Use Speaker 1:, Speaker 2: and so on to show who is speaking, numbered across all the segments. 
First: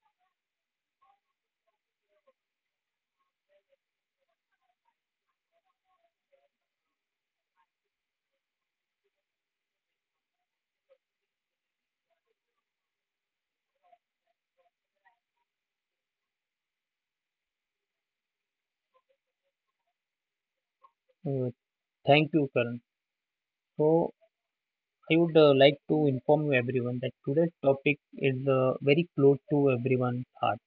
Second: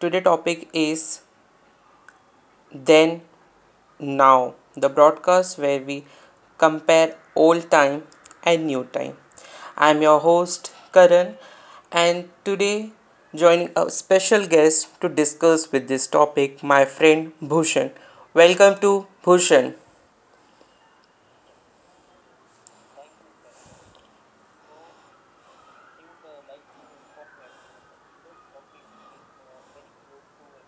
Speaker 1: Today topic is then now. The broadcast where we compare old time and new time. I'm your host Karan and today joining a special guest to discuss with this topic my friend Bhushan. Welcome to Bhushan.
Speaker 2: Uh, Thank you, Karan. So, I would like to inform you everyone that today's topic is very close to everyone's heart.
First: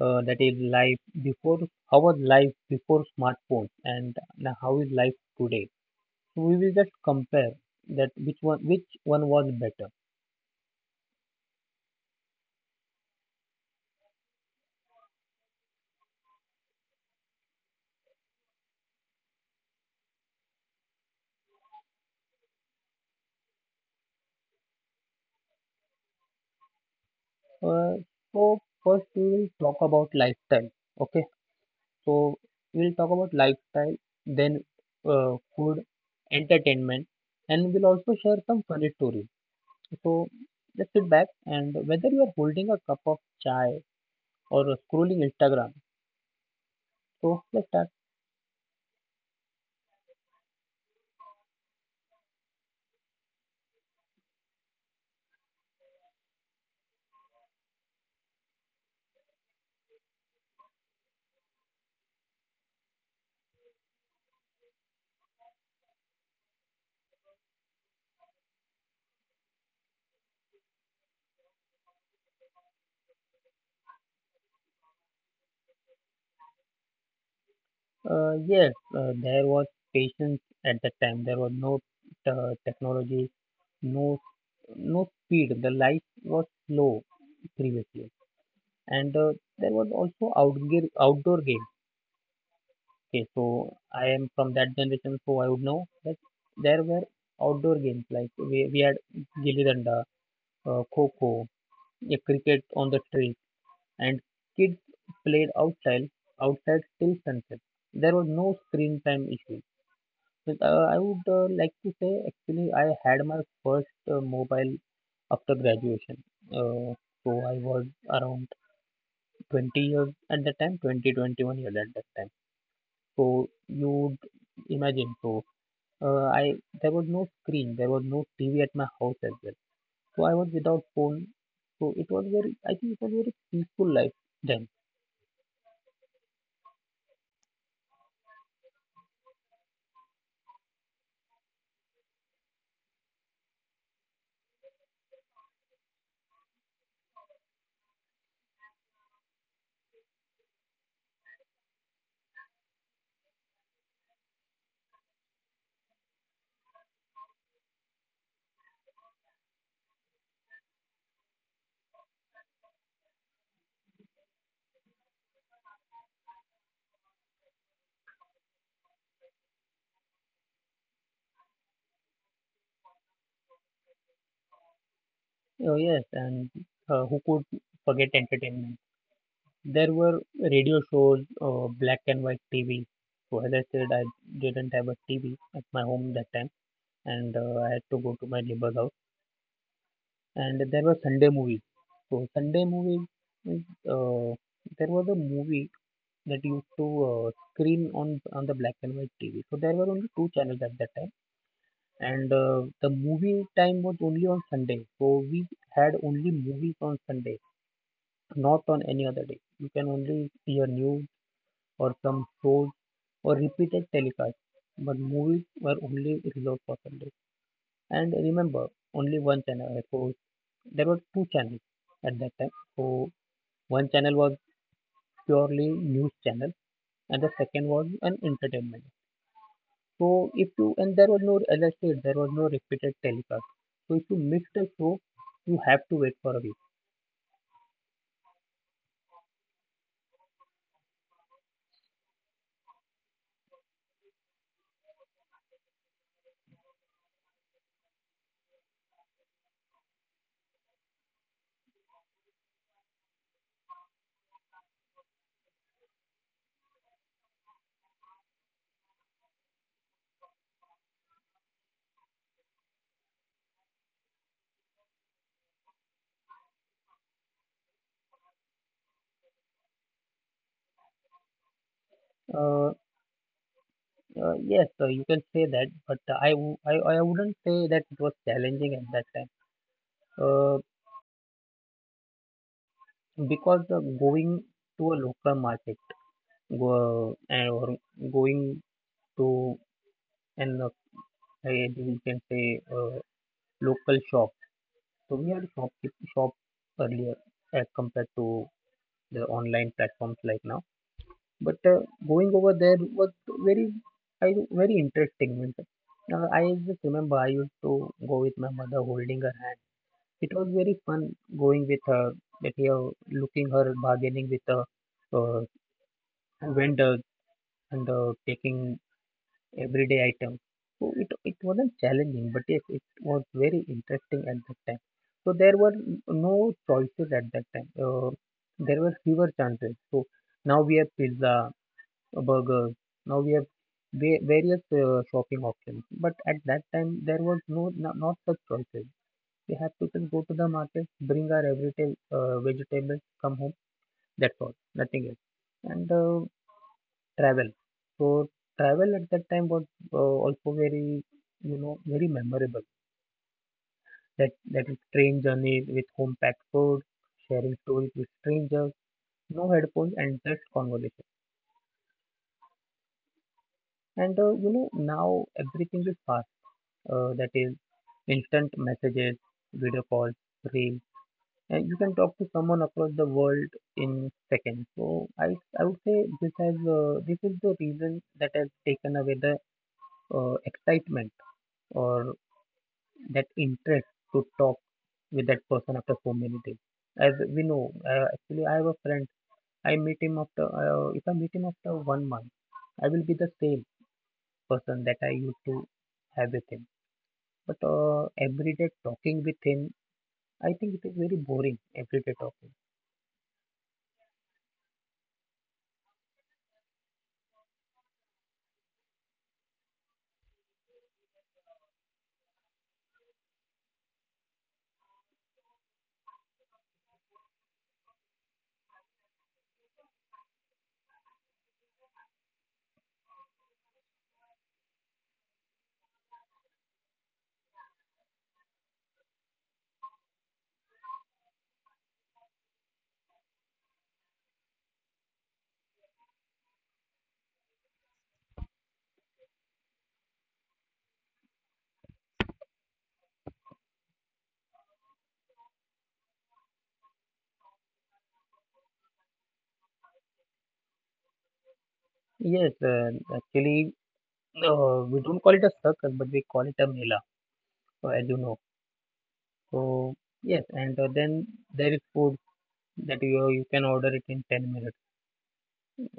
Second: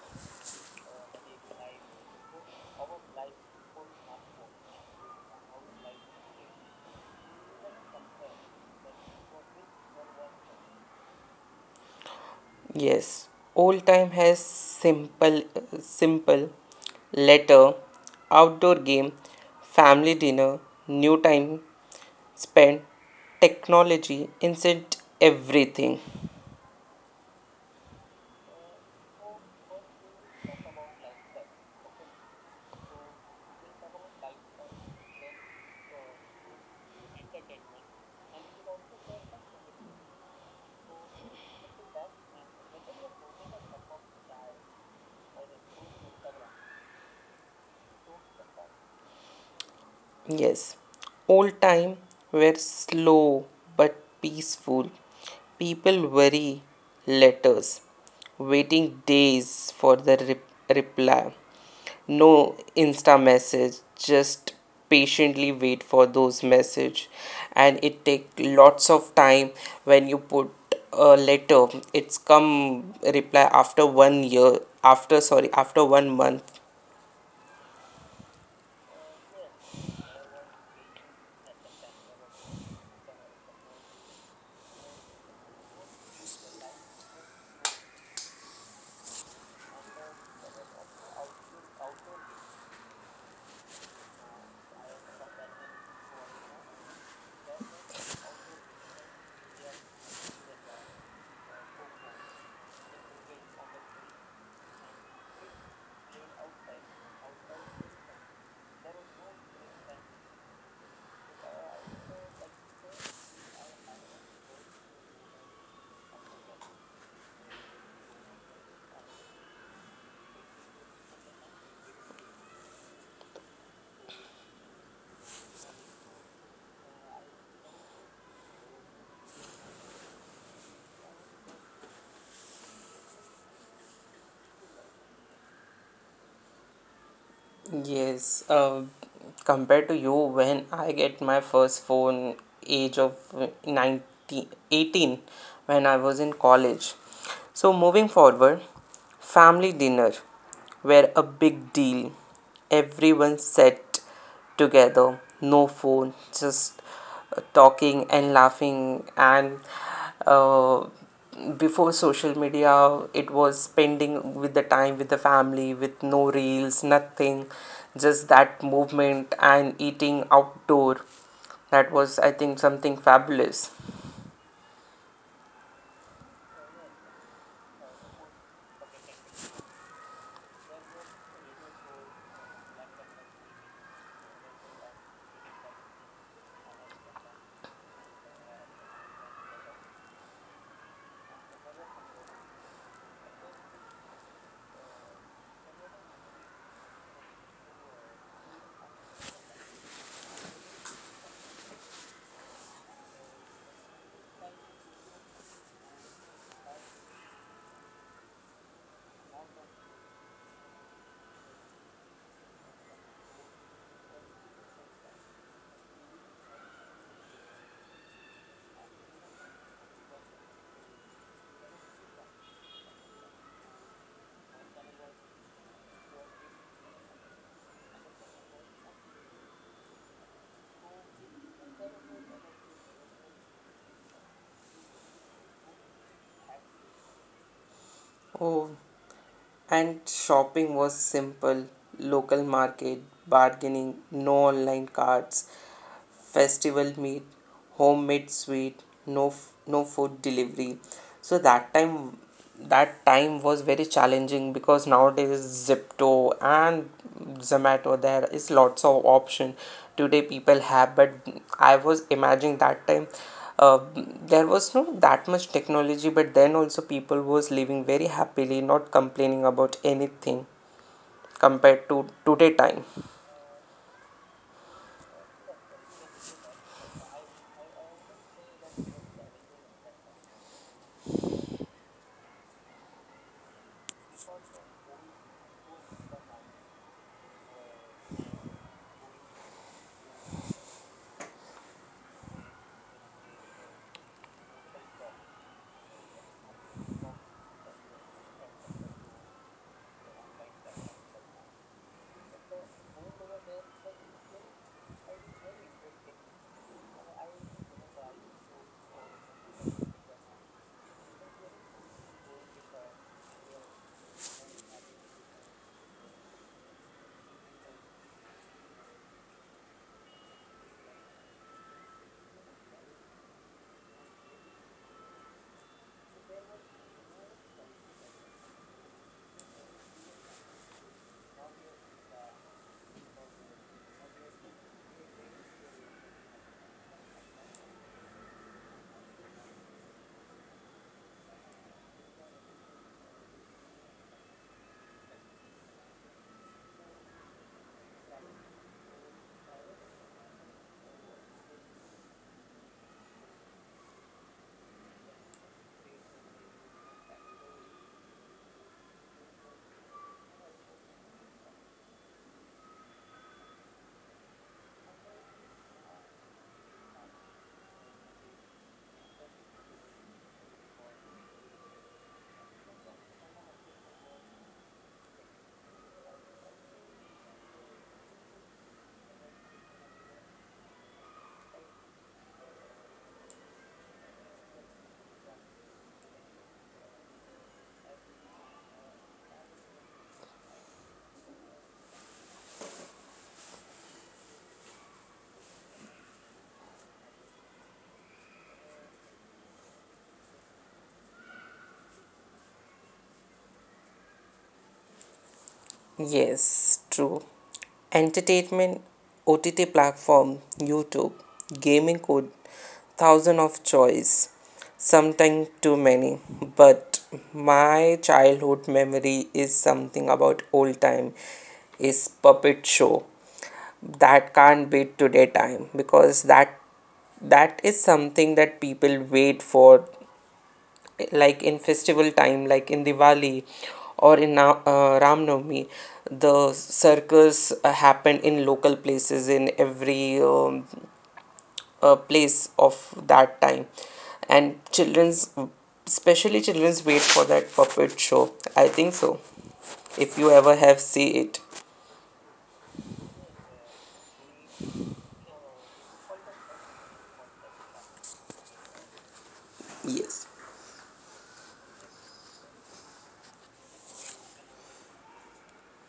Speaker 2: That is life before how was life before smartphones and now how is life today. So we will just compare that which one was better.
Speaker 1: Yes, old time has simple, simple letter, outdoor game, family dinner, new time spent, technology, instant everything.
Speaker 2: Uh, so first we will talk about lifestyle. Okay, so we'll talk about lifestyle, then food, entertainment, and we'll also share some funny stories. So let's sit back and whether you are holding a cup of chai or scrolling Instagram. So let's start.
Speaker 1: Yes, old time were slow but peaceful. People worry letters, waiting days for the reply. No Insta message, just patiently wait for those message and it take lots of time when you put a letter it's come reply after 1 year after sorry after 1 month.
Speaker 2: Yes, there was patience at that time. There was no technology, no no speed. The life was slow previously, and there was also outdoor games. Okay, so I am from that generation, so I would know that there were outdoor games like we had gilli danda, kho kho, a cricket on the tree, and kids played outside till sunset. There was no screen time issue. But, I would like to say actually I had my first mobile after graduation. Uh, so I was around 20 years at that time, 20, 21 years at that time. So you would imagine. So I there was no screen, there was no TV at my house as well. So I was without phone. So it was very, I think it was very peaceful life then.
Speaker 1: Yes, compared to you, when I get my first phone, age of 19, 18, when I was in college. So, moving forward, family dinner were a big deal. Everyone sat together. No phone, just talking and laughing. And uh, before social media, it was spending with the time with the family, with no reels, nothing, just that movement and eating outdoor. That was, I think, something fabulous.
Speaker 2: Oh, yes, and who could forget entertainment? There were radio shows, black and white TV. So, as I said, I didn't have a TV at my home that time, and I had to go to my neighbor's house. And there were Sunday movies. So, Sunday movies, means, there was a movie that used to screen on the black and white TV. So, there were only two channels at that time, and the movie time was only on Sunday. So, we had only movies on Sunday, not on any other day. You can only see a news or some shows or repeated telecast, but movies were only reserved for Sunday. And remember, only one channel. So there were two channels at that time. So one channel was purely news channel, and the second was an entertainment. So if you, and there was no, as I said, there was no repeated telecast. So if you missed a show, you have to wait for a week.
Speaker 1: Oh, and shopping was simple local market, bargaining, no online carts, festival meat, homemade sweet, no, no food delivery. So that time was very challenging because nowadays Zipto and Zomato there is lots of option today people have but I was imagining that time uh, there was not that much technology but then also people was living very happily not complaining about anything compared to
Speaker 2: Uh,
Speaker 1: today time.
Speaker 2: yes, you can say that, but I wouldn't say that it was challenging at that time. Uh, because going to a local market, go, and or going to an, you can say, local shop. So we had shop earlier as compared to the online platforms like now. But going over there was very, I, very interesting. Means, I just remember I used to go with my mother holding her hand. It was very fun going with her, that here looking her bargaining with the uh, vendor and taking everyday items. So it wasn't challenging, but yes, it was very interesting at that time. So there were no choices at that time. There were fewer chances. So now we have pizza, burgers. Now we have various shopping options. But at that time, there was not such choices. We have to just go to the market, bring our everyday vegetables, come home. That's all. Nothing else. And travel. So travel at that time was also very, you know, very memorable. That that is train journey with home packed food, sharing stories with strangers, no headphones, and just conversation. And you know, now everything is fast. That is instant messages, video calls, reels, you can talk to someone across the world in seconds. So I would say this has this is the reason that has taken away the excitement or that interest to talk with that person after so many days. As we know, actually, I have a friend. I meet him after if I meet him after 1 month, I will be the same person that I used to have with him. But every day talking with him, I think it is very boring. Every day talking.
Speaker 1: Yes, true. Entertainment, OTT platform, YouTube, gaming code, thousand of choice, sometimes too many. But my childhood memory is something about old time, is puppet show that can't beat today time because that is something that people wait for, like in festival time like in diwali or in ram Navami, the circus happened in local places in every place of that time and children's, especially children's wait for that puppet show, I think so, if you ever have see it.
Speaker 2: Yes, actually, we don't call it a circus, but we call it a mela, so as you know. So
Speaker 1: Yes.
Speaker 2: yes, and then there is food that you can order it in 10 minutes.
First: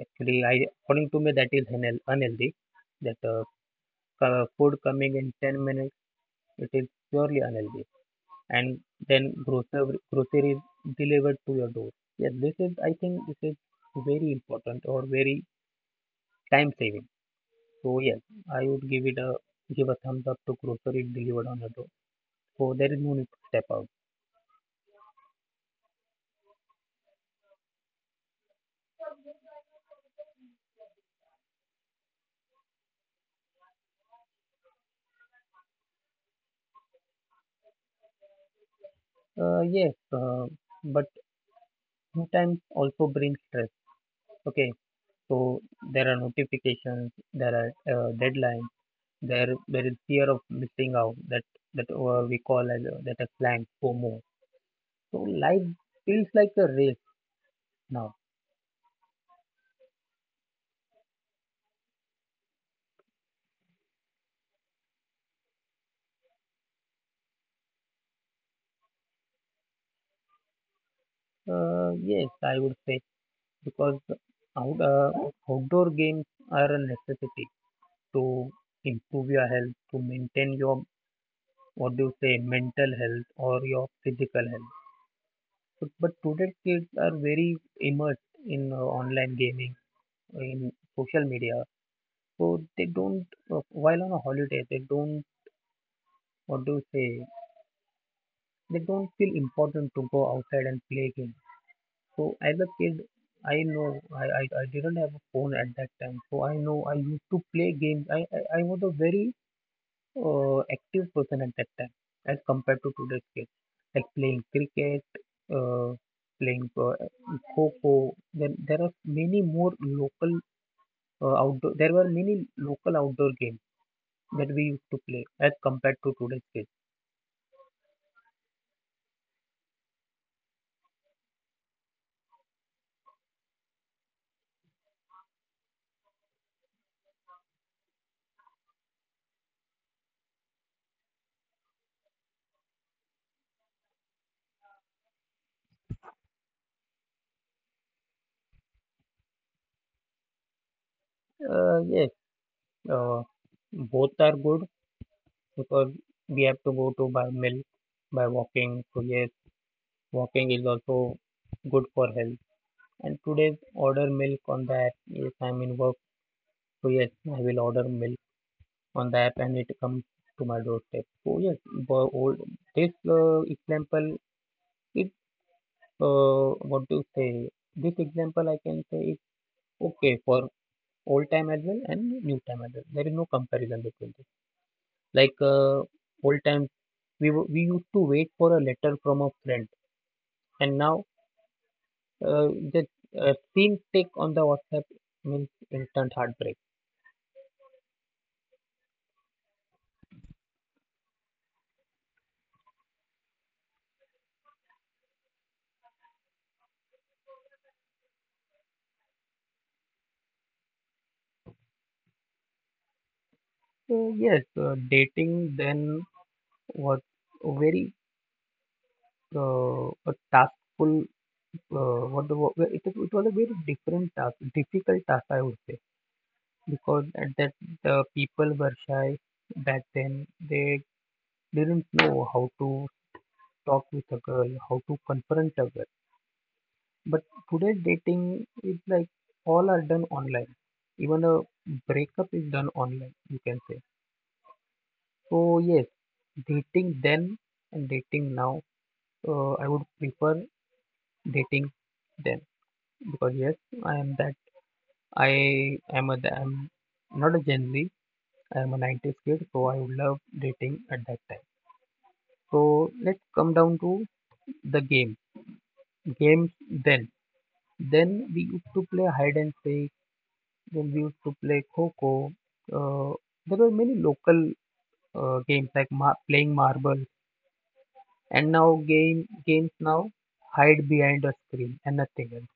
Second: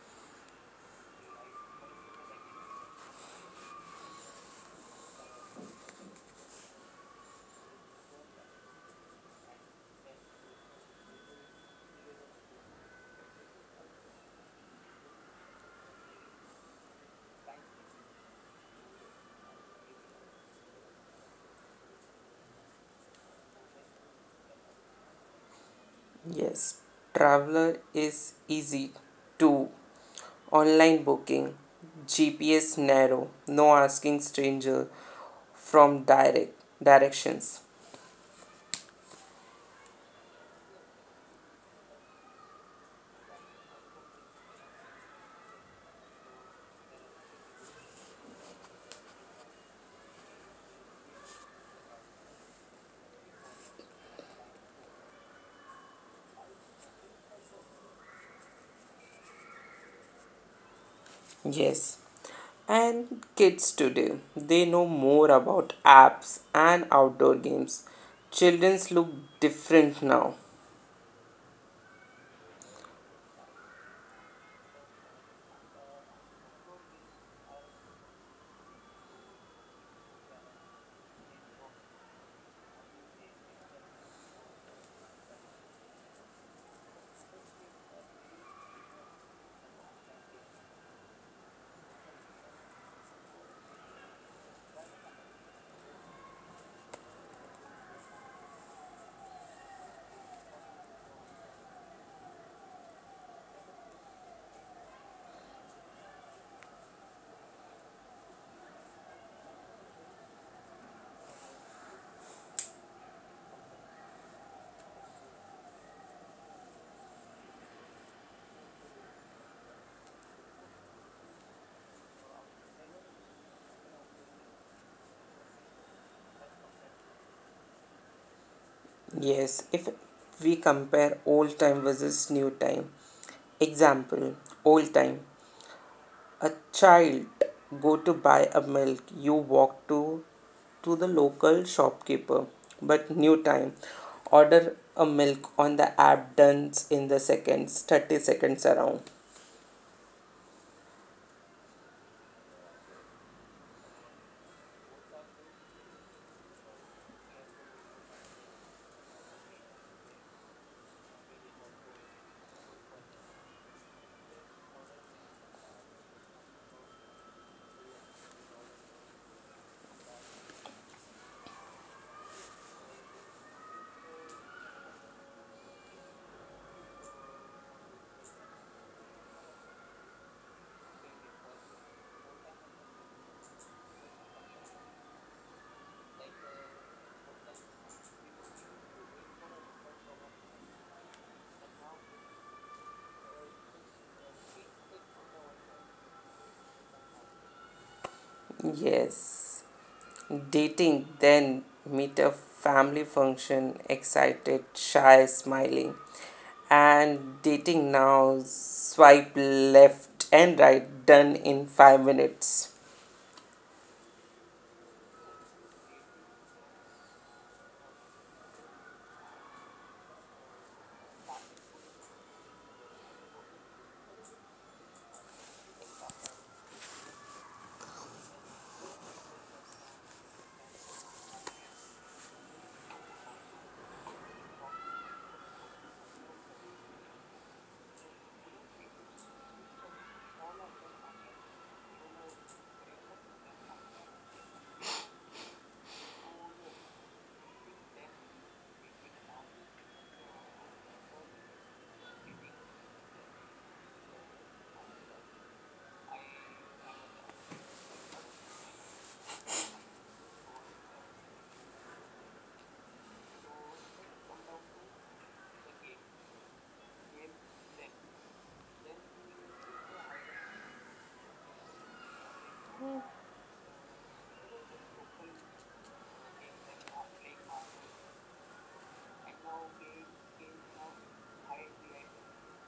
Speaker 2: Actually, I According to me that is unhealthy. That food coming in 10 minutes, it is purely unhealthy. And then grocery groceries delivered to your door. Yes, this is I think this is very important or very time saving. So yes, I would give a thumbs up to grocery delivered on your door. So there is no need to step out.
Speaker 1: Yes, traveler is easy to online booking, GPS narrow, no asking stranger from directions.
Speaker 2: Yes, but sometimes also brings stress. Okay, so there are notifications, there are deadlines, there is fear of missing out, that we call as that a slang FOMO. So life feels like a race now.
Speaker 1: Yes. And kids today, they know more about apps and outdoor games. Children's look different now.
Speaker 2: Yes, I would say because out, uh, outdoor games are a necessity to improve your health, to maintain your, what do you say, mental health or your physical health. But today's kids are very immersed in online gaming, in social media. So they don't, while on a holiday, they don't, what do you say, they don't feel important to go outside and play games. So as a kid, I know I didn't have a phone at that time. So I know I used to play games. I was a very active person at that time as compared to today's kids, like playing cricket, uh, playing kho. Then there are many more local outdoor. There were many local outdoor games that we used to play as compared to today's kids.
Speaker 1: Yes, if we compare old time versus new time. Example, old time a child go to buy a milk you walk to the local shopkeeper but new time order a milk on the app done in the seconds, 30 seconds around.
Speaker 2: Yes, uh, both are good because we have to go to buy milk by walking. So yes, walking is also good for health. And today's order milk on that. Yes, I'm in work. So yes, I will order milk on the app and it comes to my doorstep. So yes, the old this example is, what do you say? This example I can say is okay for old time as well and new time as well. There is no comparison between this. Like old time, we used to wait for a letter from a friend, and now uh, the same tick on the WhatsApp means instant heartbreak.
Speaker 1: Yes, dating then meet a family function, excited shy smiling, and dating now swipe left and right done in 5 minutes.
Speaker 2: So yes, dating then was a very a taskful, what the wo- it, is- it was a very different task, difficult task I would say, because at that the people were shy back then. They didn't know how to talk with a girl, how to confront a girl. But today dating is like all are done online. Even a breakup is done online, you can say. So yes, dating then and dating now, I would prefer dating then because yes, I am that I'm not a Gen Z. I am a 90s kid, so I would love dating at that time. So let's come down to the game. Games then. Then we used to play hide and seek. Then we used to play kho kho. Uh, there were many local games like playing marble. And now games now hide behind a screen and nothing else.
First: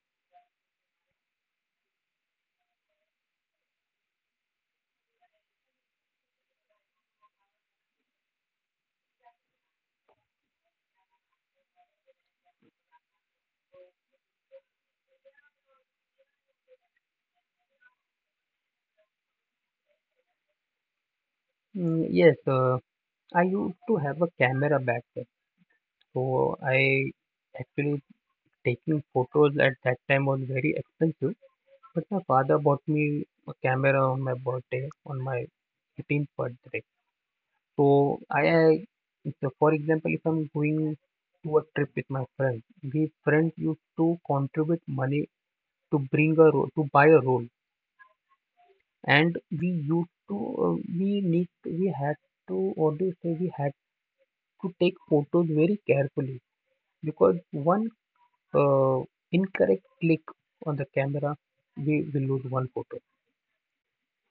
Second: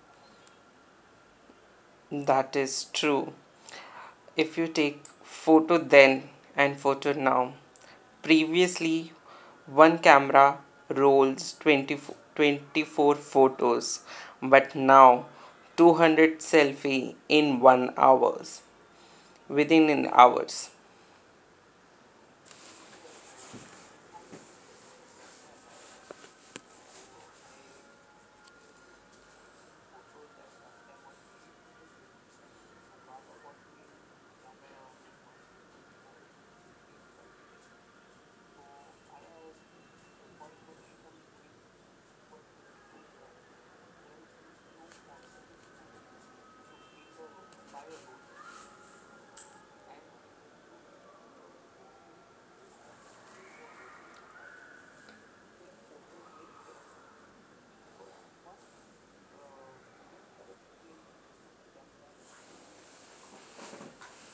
Speaker 1: That is true, if you take photo then and photo now, previously one camera rolls 20, 24 photos but now 200 selfie in 1 hours, within an hours.
Speaker 2: Mm, yes, I used to have a camera back then, so I actually taking photos at that time was very expensive. But my father bought me a camera on my birthday, on my 18th birthday. So I, I so for example, if I'm going to a trip with my friends, we friends used to contribute money to bring a roll, to buy a roll, and we used to, we had to, or do you say we had to take photos very carefully because one uh, incorrect click on the camera, we will lose one photo.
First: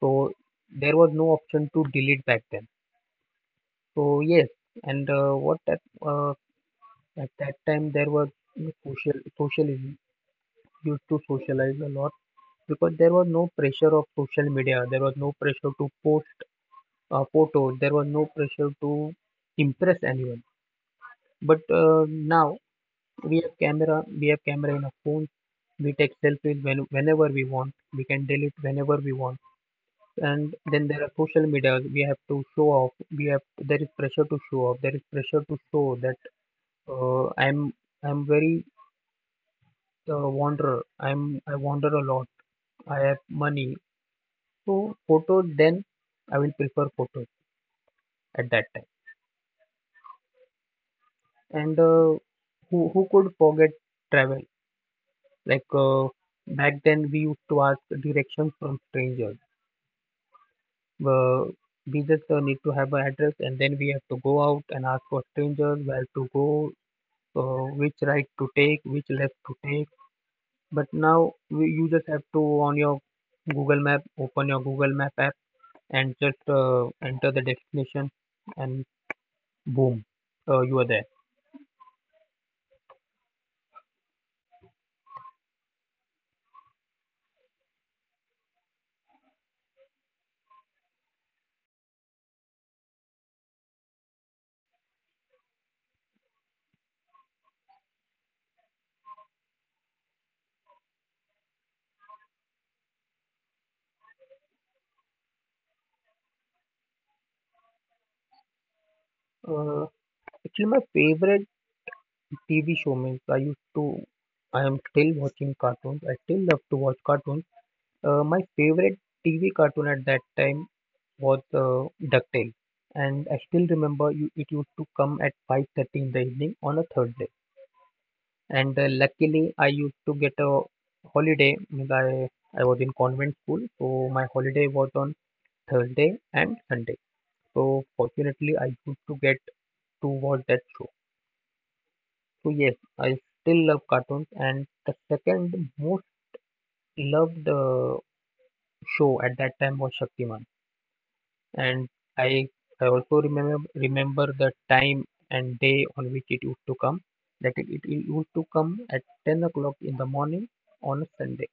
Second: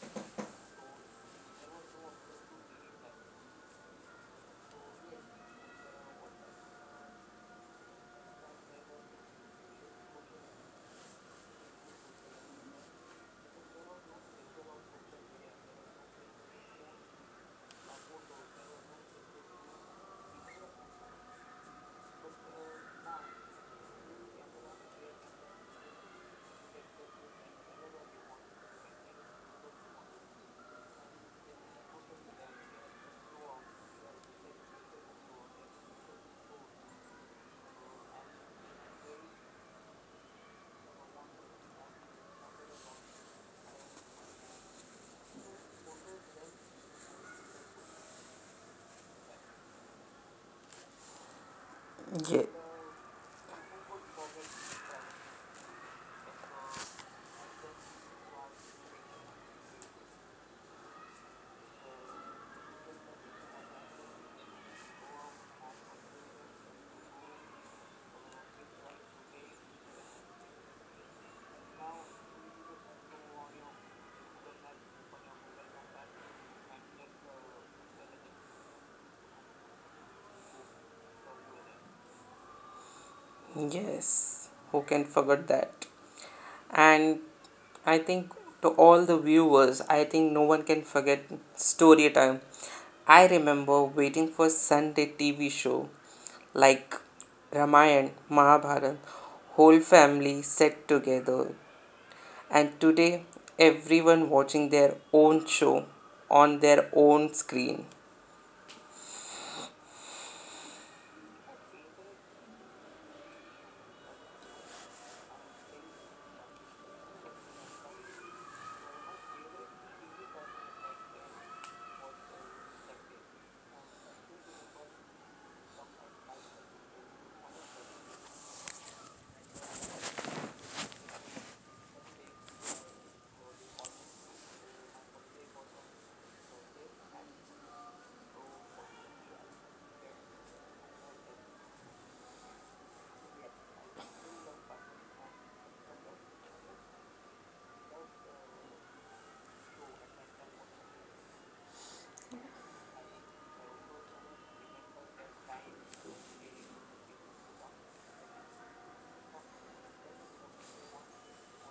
Speaker 2: So there was no option to delete back then. So yes, and what that uh, at that time there was no social social used to socialize a lot because there was no pressure of social media. There was no pressure to post a photo. There was no pressure to impress anyone. But now we have camera. We have camera in a phone. We take selfies when, whenever we want. We can delete whenever we want, and then there are social media. We have to show off, we have, there is pressure to show off, there is pressure to show that uh, i'm I'm very wanderer. I wander a lot. I have money. So photo, then I will prefer photos at that time. and uh,
Speaker 1: Ye-
Speaker 2: who who could forget travel? Like, back then we used to ask directions from strangers. Uh, we just need to have an address, and then we have to go out and ask for strangers where to go. Which right to take, which left to take. But now we, you just have to on your Google Map, open your Google Map app, and just enter the destination, and boom, you are there.
Speaker 1: yes, who can forget that, and I think to all the viewers I think no one can forget story time. I remember waiting for sunday TV show like Ramayana, Mahabharata, whole family sat together. And today, everyone watching their own show on their own screen.
Speaker 2: Uh, actually, my favorite TV show, means I used to. I am still watching cartoons. I still love to watch cartoons. My favorite TV cartoon at that time was DuckTales, and I still remember, you, it used to come at 5:30 in the evening on a Thursday. And luckily I used to get a holiday, means I was in convent school, so my holiday was on Thursday and Sunday, so fortunately I used to get to watch that show. So yes, I still love cartoons, and the second most loved show at that time was Shaktiman. And i I also remember the time and day on which it used to come, that it used to come at 10 o'clock in the morning on a Sunday.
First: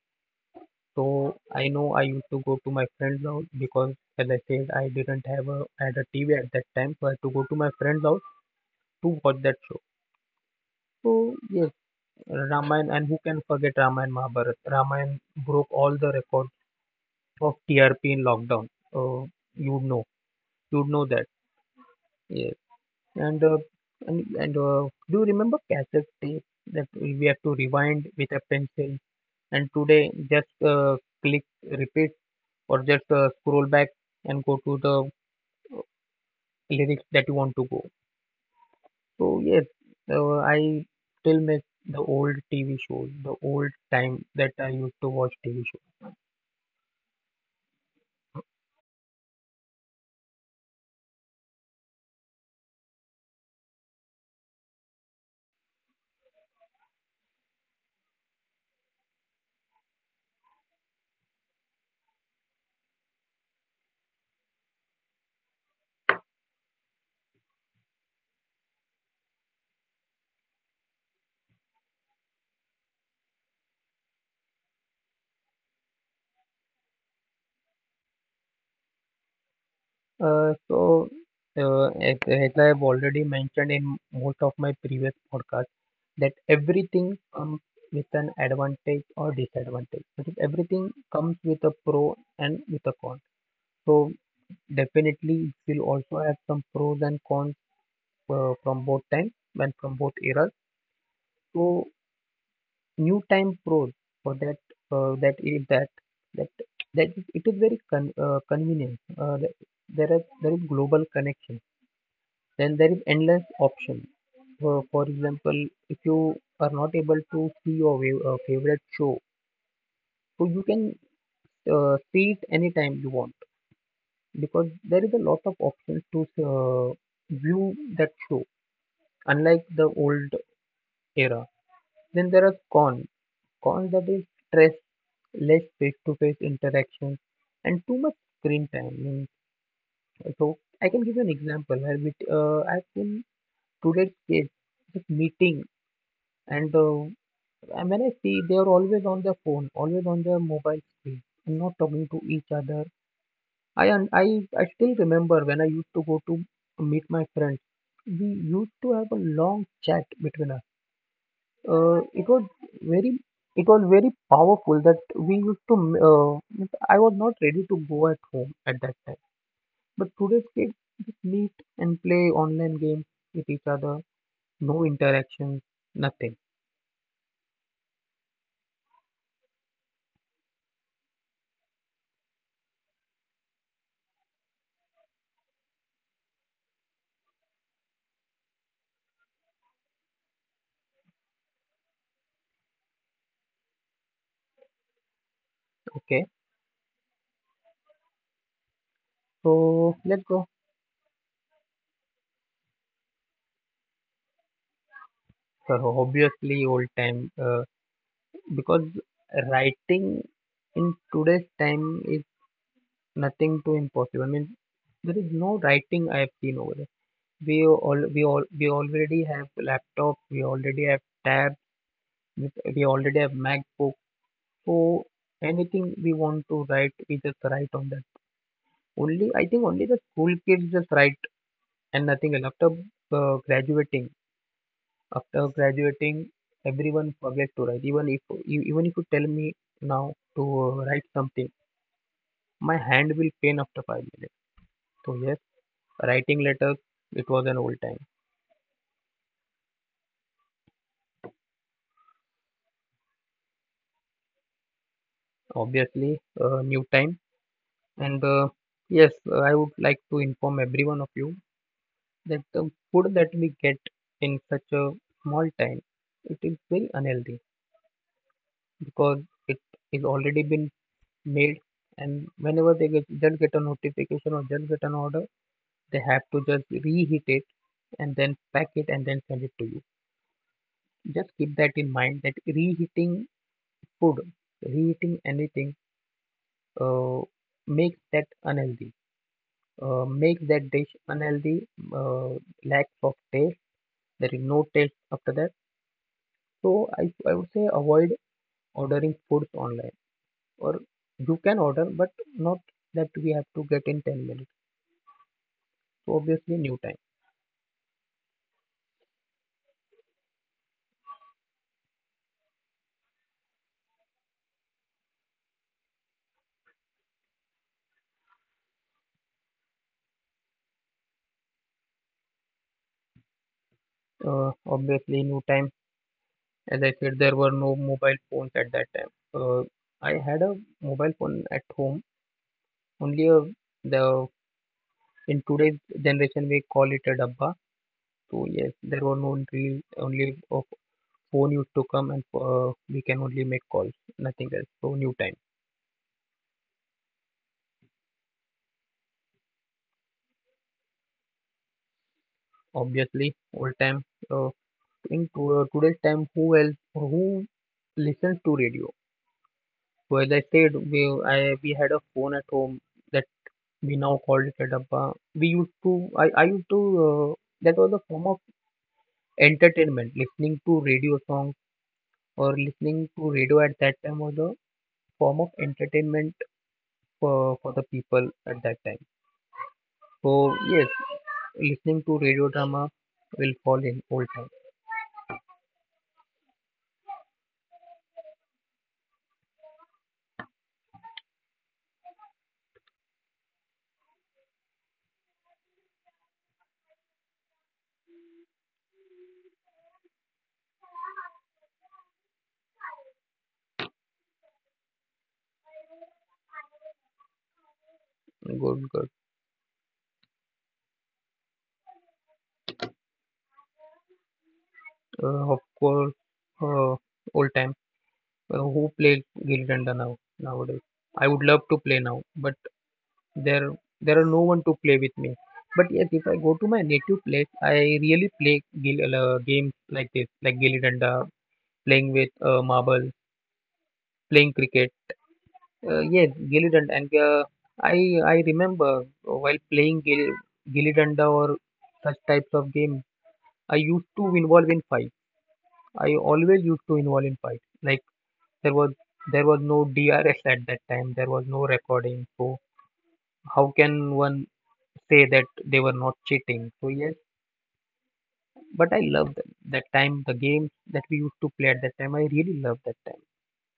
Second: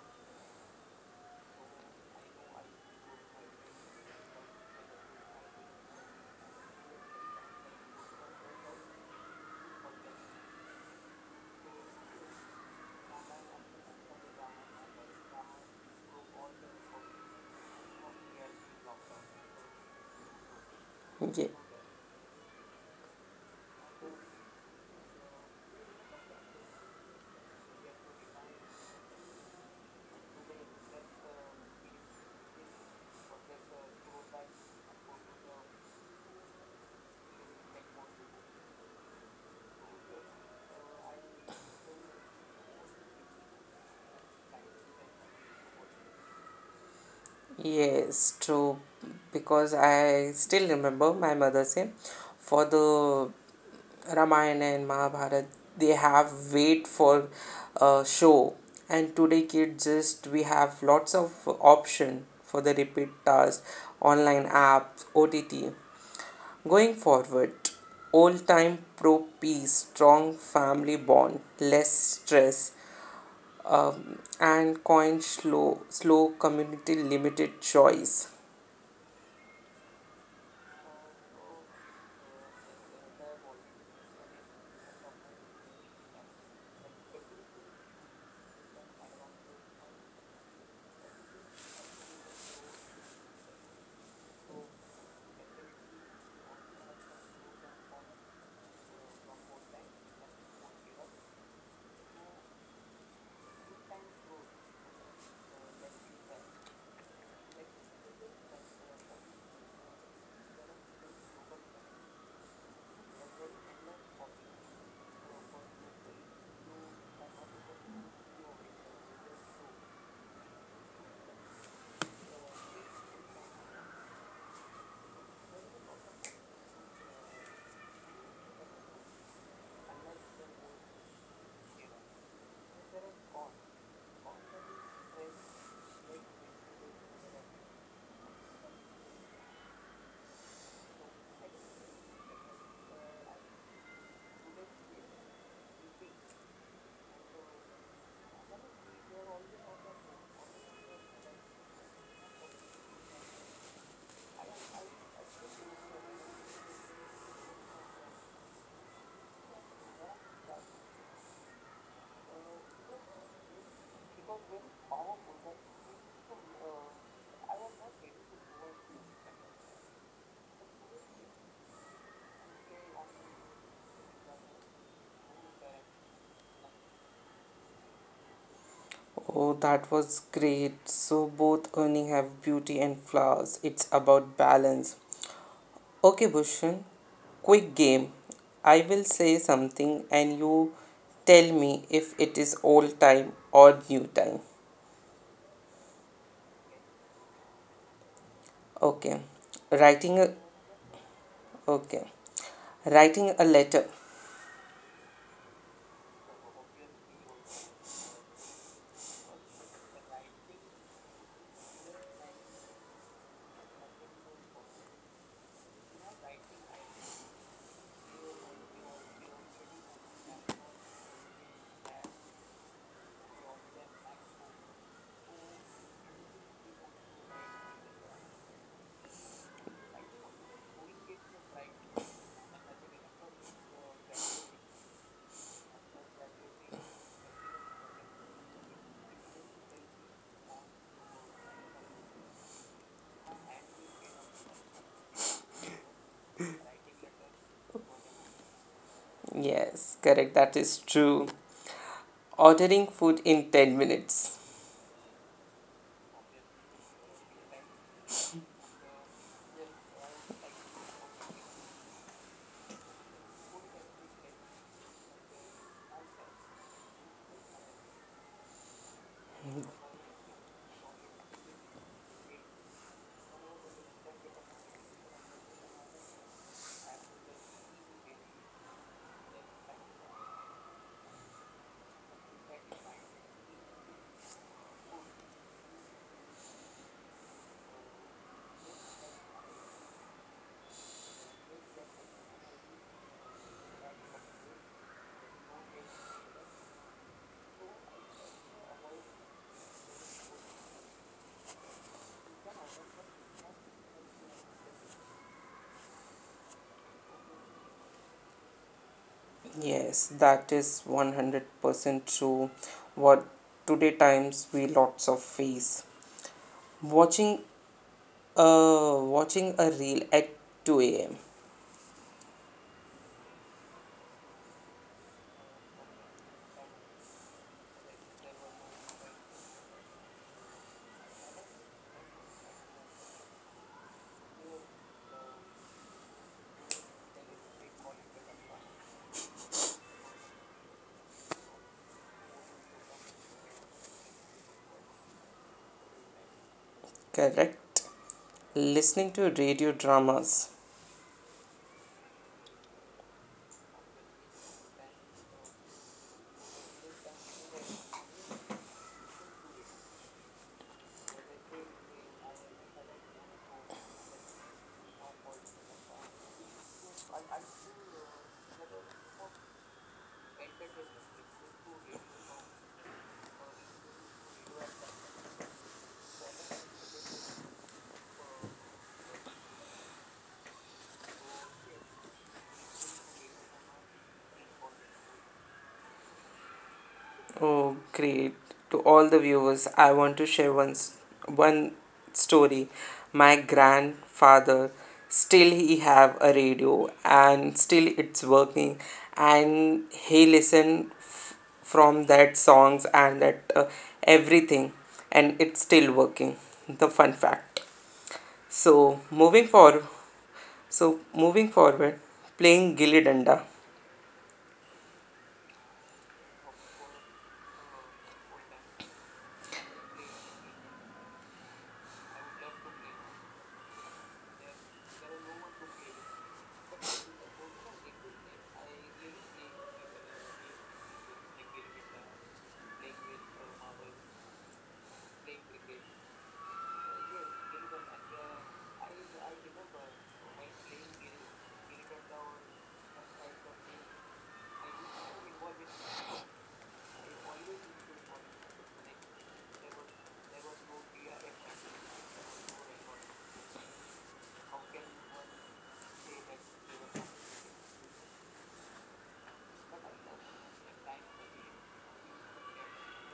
Speaker 2: So I know I used to go to my friend's house because, as I said, I didn't have a had a TV at that time, so I had to go to my friend's house to watch that show. So yes, Ramayana, and who can forget Ramayana Mahabharat? Ramayana broke all the records of TRP in lockdown. Uh, you'd know, you'd know that.
Speaker 1: Ye-
Speaker 2: Yes, and uh, and do you remember cassette tape that we have to rewind with a pencil? And today, just click repeat, or just scroll back and go to the lyrics that you want to go. So yes, I still miss the old TV shows, the old time that I used to watch TV shows.
Speaker 1: yes, true. Because I still remember my mother saying, for the Ramayana and Mahabharata, they have wait for a show. And today, kids, just we have lots of option for the repeat task, online apps, OTT. Going forward, old time pro peace, strong family bond, less stress, and coin slow, slow community limited choice.
Speaker 2: So, as I have already mentioned in most of my previous podcasts, that everything comes with an advantage or disadvantage. Because everything comes with a pro and with a con. So definitely it will also have some pros and cons from both times and from both eras. So new time pro, for that that is that that that is, it is very convenient. There is global connection, then there is endless option. For example, if you are not able to see your favorite show, so you can see it anytime you want, because there is a lot of options to view that show, unlike the old era. Then there are con, that is stress, less face-to-face interaction, and too much screen time. So I can give you an example with I've seen today's kids just meeting, and uh, and when I see, they are always on their phone, always on their mobile screen, and not talking to each other. I still remember when I used to go to meet my friends. We used to have a long chat between us. Uh, it was very it was very powerful that we used to means I was not ready to go at home at that time. But today's kids meet and play online games with each other, no interaction, nothing.
Speaker 1: Oh, that was great. So, both earning have beauty and flaws. It's about balance. Okay, Bhushan, quick game. I will say something and you tell me if it is old time or new time.
Speaker 2: Okay,
Speaker 1: Okay.
Speaker 2: so let's
Speaker 1: Writing a
Speaker 2: go.
Speaker 1: okay. Writing a letter.
Speaker 2: So obviously old time, because writing in today's time is nothing too impossible. I mean, there is no writing I have seen over there. We all we all we already have laptop, we already have tab, we already have MacBook. So anything we want to write, we just write on that. Only I think only the school kids just write, and nothing else. Uh, graduating, After graduating, everyone forget to write. Even if you tell me now to write something, my hand will pain after 5 minutes. So yes, writing letters, it was an old time.
Speaker 1: Yes, correct. That is true. Ordering food in 10 minutes.
Speaker 2: Obviously new time. And uh, yes, uh, I would like to inform every one of you that the food that we get in such a small time, it is very unhealthy, because it is already been made, and whenever they get just get a notification or just get an order, they have to just reheat it, and then pack it, and then send it to you. Just keep that in mind that reheating food, reheating anything, uh, makes that dish unhealthy, uh, lack of taste, there is no taste after that. So I would say avoid ordering foods online, or you can order, but not that we have to get in 10 minutes. So obviously new time.
Speaker 1: Yes, that is 100% true. What today times we lots of face. Watching watching a reel at 2 a.m.
Speaker 2: Obviously new time. As I said, there were no mobile phones at that time. uh, I had a mobile phone at home, only a, the, in today's generation we call it a dabba. So yes, there were no real, only a phone used to come, and we can only make calls, nothing else. So new time.
Speaker 1: Correct. Listening to radio dramas.
Speaker 2: Obviously old time. uh, today's time, who listens to radio? So as I said, we had a phone at home that we now called it a dabba. We used to, I used to, uh, that was a form of entertainment. Listening to radio songs, or listening to radio at that time, was a form of entertainment for the people at that time. So yes, listening to radio drama will fall in old time.
Speaker 1: Oh, great. To all the viewers, I want to share one, one story. My grandfather, still he have a radio and still it's working and he listen from that songs and that everything and it's still working. The fun fact.
Speaker 2: Good, good.
Speaker 1: So moving forward, so moving forward, playing gilli danda.
Speaker 2: Of course, uh, old time. Well, who play Gilli Danda nowadays? I would love to play now, but there there are no one to play with me. But yes, if I go to my native place, I really play games like this, like Gilli Danda, playing with marble, playing cricket. Yes, Gilli Danda, and uh, I I remember while playing Gilli Danda or such types of game, I used to involve in fight. I always used to involve in fight, like, There was there was no DRS at that time. There was no recording. So how can one say that they were not cheating? So yes, but I loved that time. The games that we used to play at that time, I really loved that time.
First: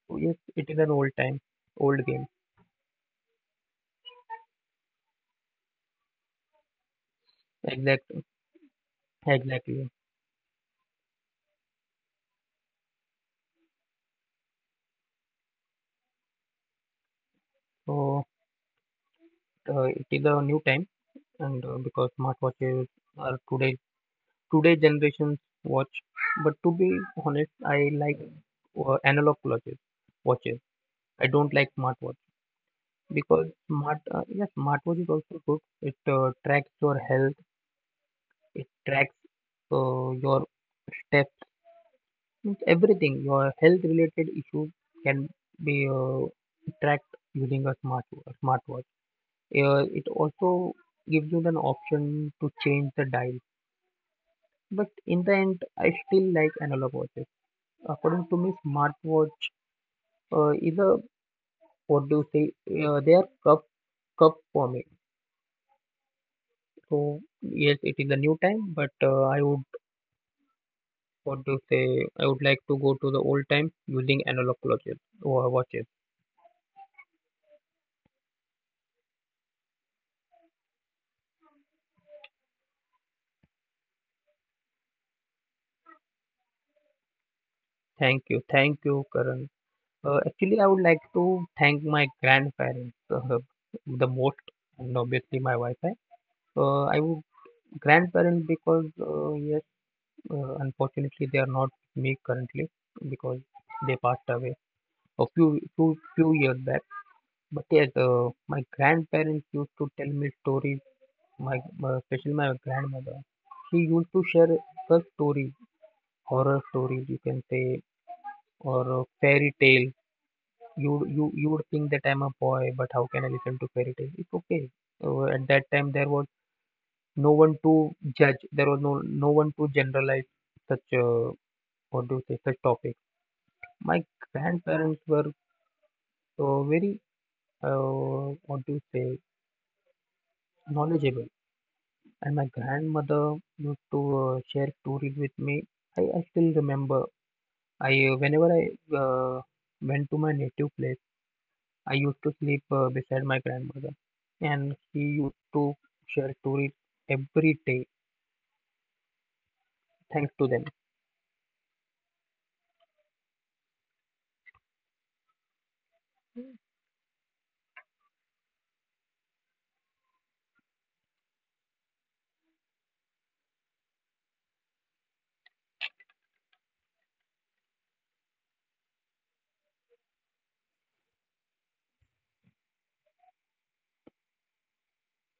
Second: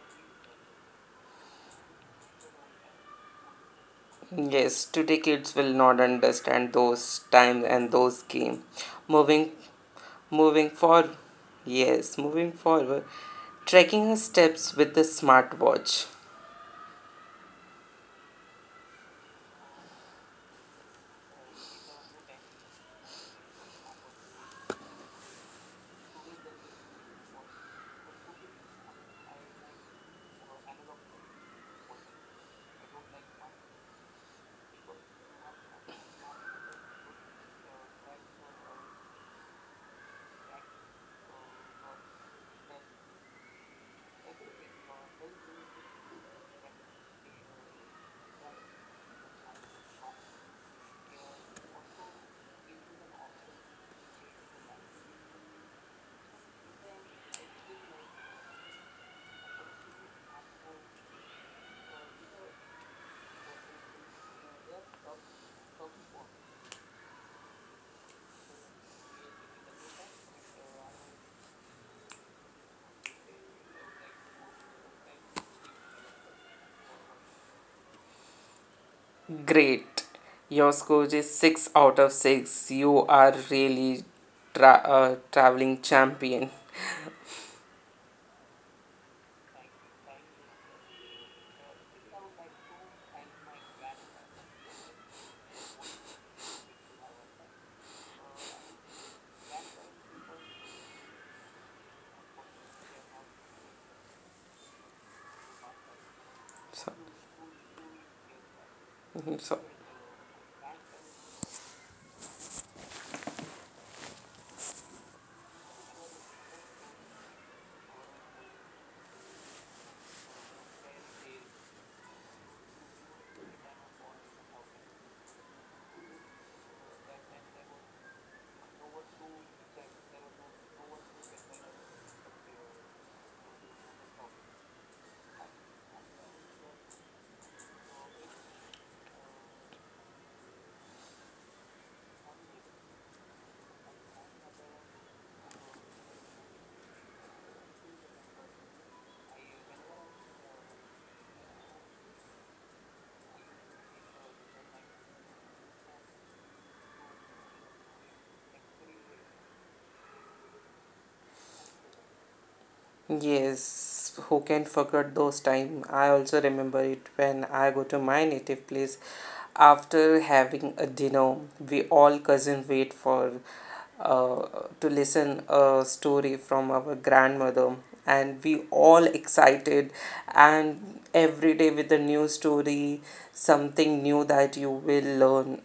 Speaker 2: So yes, it is an old time, old game.
Speaker 1: Yes, today kids will not understand those times and
Speaker 2: Exactly,
Speaker 1: those game. Moving,
Speaker 2: exactly.
Speaker 1: moving forward. Yes, moving forward. Tracking her steps with the smartwatch.
Speaker 2: So it is a new time, and because smartwatches are today generation's watch. But to be honest, I like analog watches. Watches. I don't like smartwatch, because smart yes, smartwatch is also good. It tracks your health, it tracks your steps, means everything, your health related issues can be tracked using a smartwatch. It also gives you an option to change the dial, but in the end I still like analog watches. According to me, smartwatch is a, what do you say, they are cup cup for me. So yes, it is a new time, but I would, what do say? I would like to go to the old time using analog watches. Watches.
Speaker 1: Great. Your score is 6 out of 6. You are really traveling champion.
Speaker 2: Thank you, Karan. Actually, I would like to thank my grandparents the most, and obviously my wife. Eh. I would, grandparents, because yes, unfortunately they are not with me currently, because they passed away a few few years
Speaker 1: So,
Speaker 2: back. But yes, my grandparents
Speaker 1: so.
Speaker 2: used to tell me stories. My Especially my grandmother, she used to share her story, horror stories you can say, or a fairy tale. You you you would think that I'm a boy, but how can I listen to fairy tale, it's okay. At that time there was no one to judge, there was no one to generalize such, what do you say, such topics. My grandparents were very, what do you say, knowledgeable. And my grandmother used to share stories with me. I still remember, I whenever I uh, went to my native place, I used to sleep beside my grandmother, and he used to share stories every day. Thanks to them.
Speaker 1: Yes, who can forget those time? I also remember it when I go to my native place after having a dinner. We all cousin wait for uh, to listen a story from our grandmother, and we all excited and every day with a new story, something new that you will learn,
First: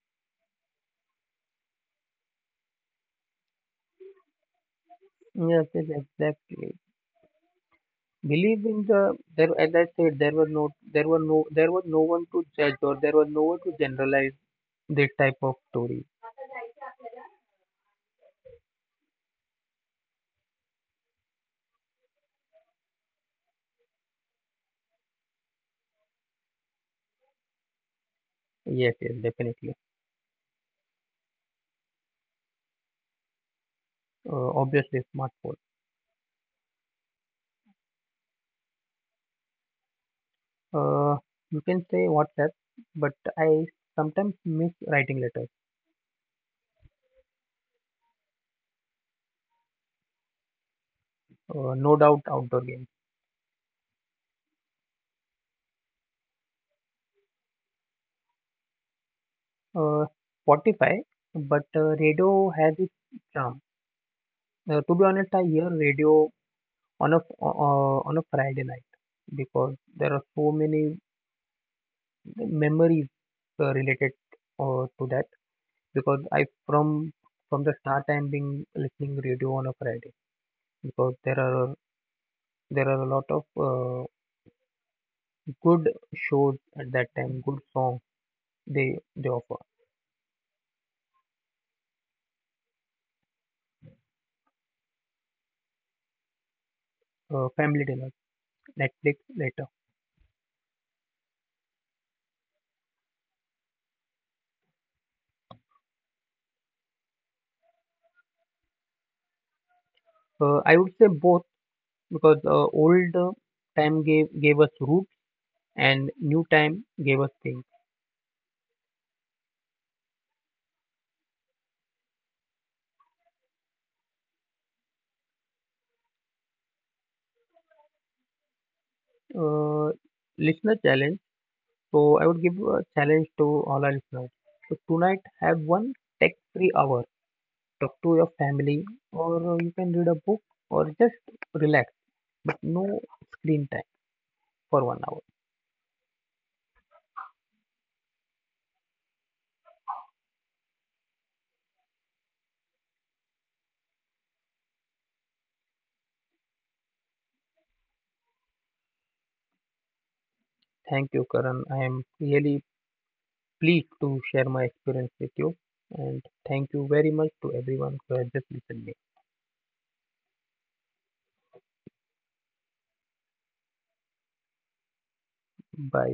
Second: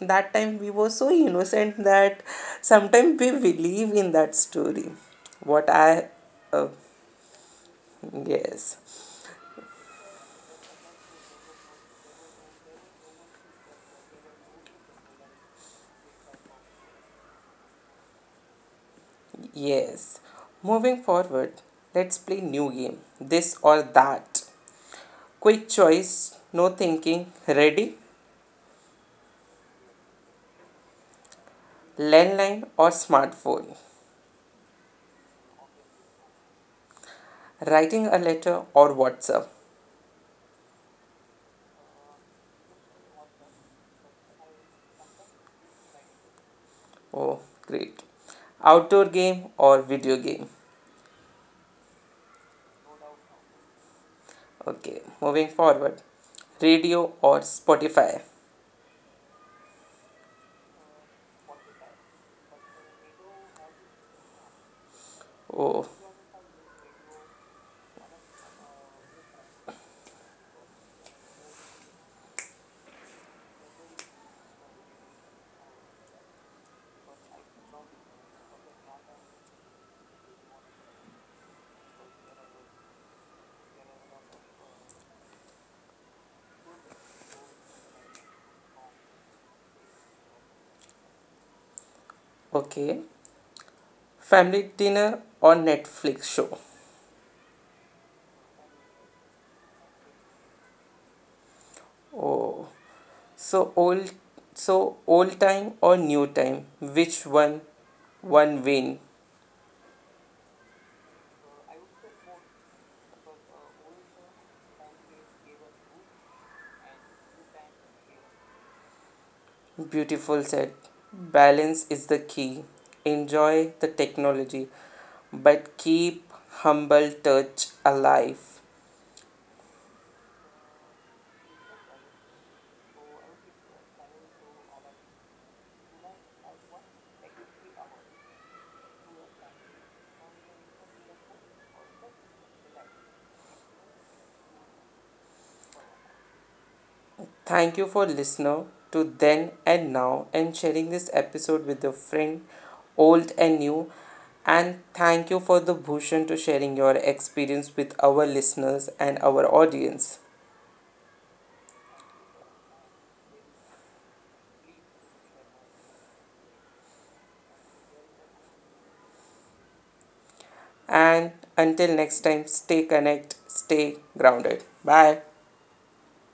Speaker 1: that time we were so innocent that sometimes we believe in that story. What
Speaker 2: Yes, yes,
Speaker 1: I uh,
Speaker 2: exactly. Believe
Speaker 1: yes,
Speaker 2: in the there. As I said, there was no one to judge, or there was no one to generalize this type of story.
Speaker 1: yes, moving forward, let's play new game, this or that, quick choice, no thinking, ready.
Speaker 2: Yes, yes, definitely.
Speaker 1: Landline or smartphone?
Speaker 2: Obviously, smartphone.
Speaker 1: Writing a letter or whatsapp?
Speaker 2: Uh, you can say WhatsApp, but I sometimes miss writing letters.
Speaker 1: Oh, great. Outdoor game or video game?
Speaker 2: No doubt, outdoor games.
Speaker 1: Okay, moving forward. Radio or spotify?
Speaker 2: Uh, Spotify, but radio has its charm. To be honest, I hear
Speaker 1: Oh,
Speaker 2: radio on a Friday night, because there are so many memories related to that. Because I from the start I'm been listening radio on a Friday, because there are a lot of uh, good shows at that time, good songs they offer.
Speaker 1: okay. Family dinner or Netflix show?
Speaker 2: Family Dinner, Netflix later.
Speaker 1: Oh. So old so old time or new time? Which one? One win.
Speaker 2: I would say both, because old time gave us roots, and new time gave us things.
Speaker 1: Beautiful said. Balance is the key. Enjoy the technology, but keep humble touch alive.
Speaker 2: uh, Listener challenge. So I would give a challenge to all our listeners. So tonight have one tech-free hour. Talk to your family, or you can read a book, or just relax. But no screen time for 1 hour.
Speaker 1: Thank you for listening to then and now and sharing this episode with your friend, old and new. And thank you for the Bhushan to sharing your experience with our listeners and our audience.
Speaker 2: Thank you, Karan. I am really pleased to share my experience with you, and thank you very much to everyone who has just listened me.
Speaker 1: And until next time, stay connected, stay grounded. Bye.
Speaker 2: Bye,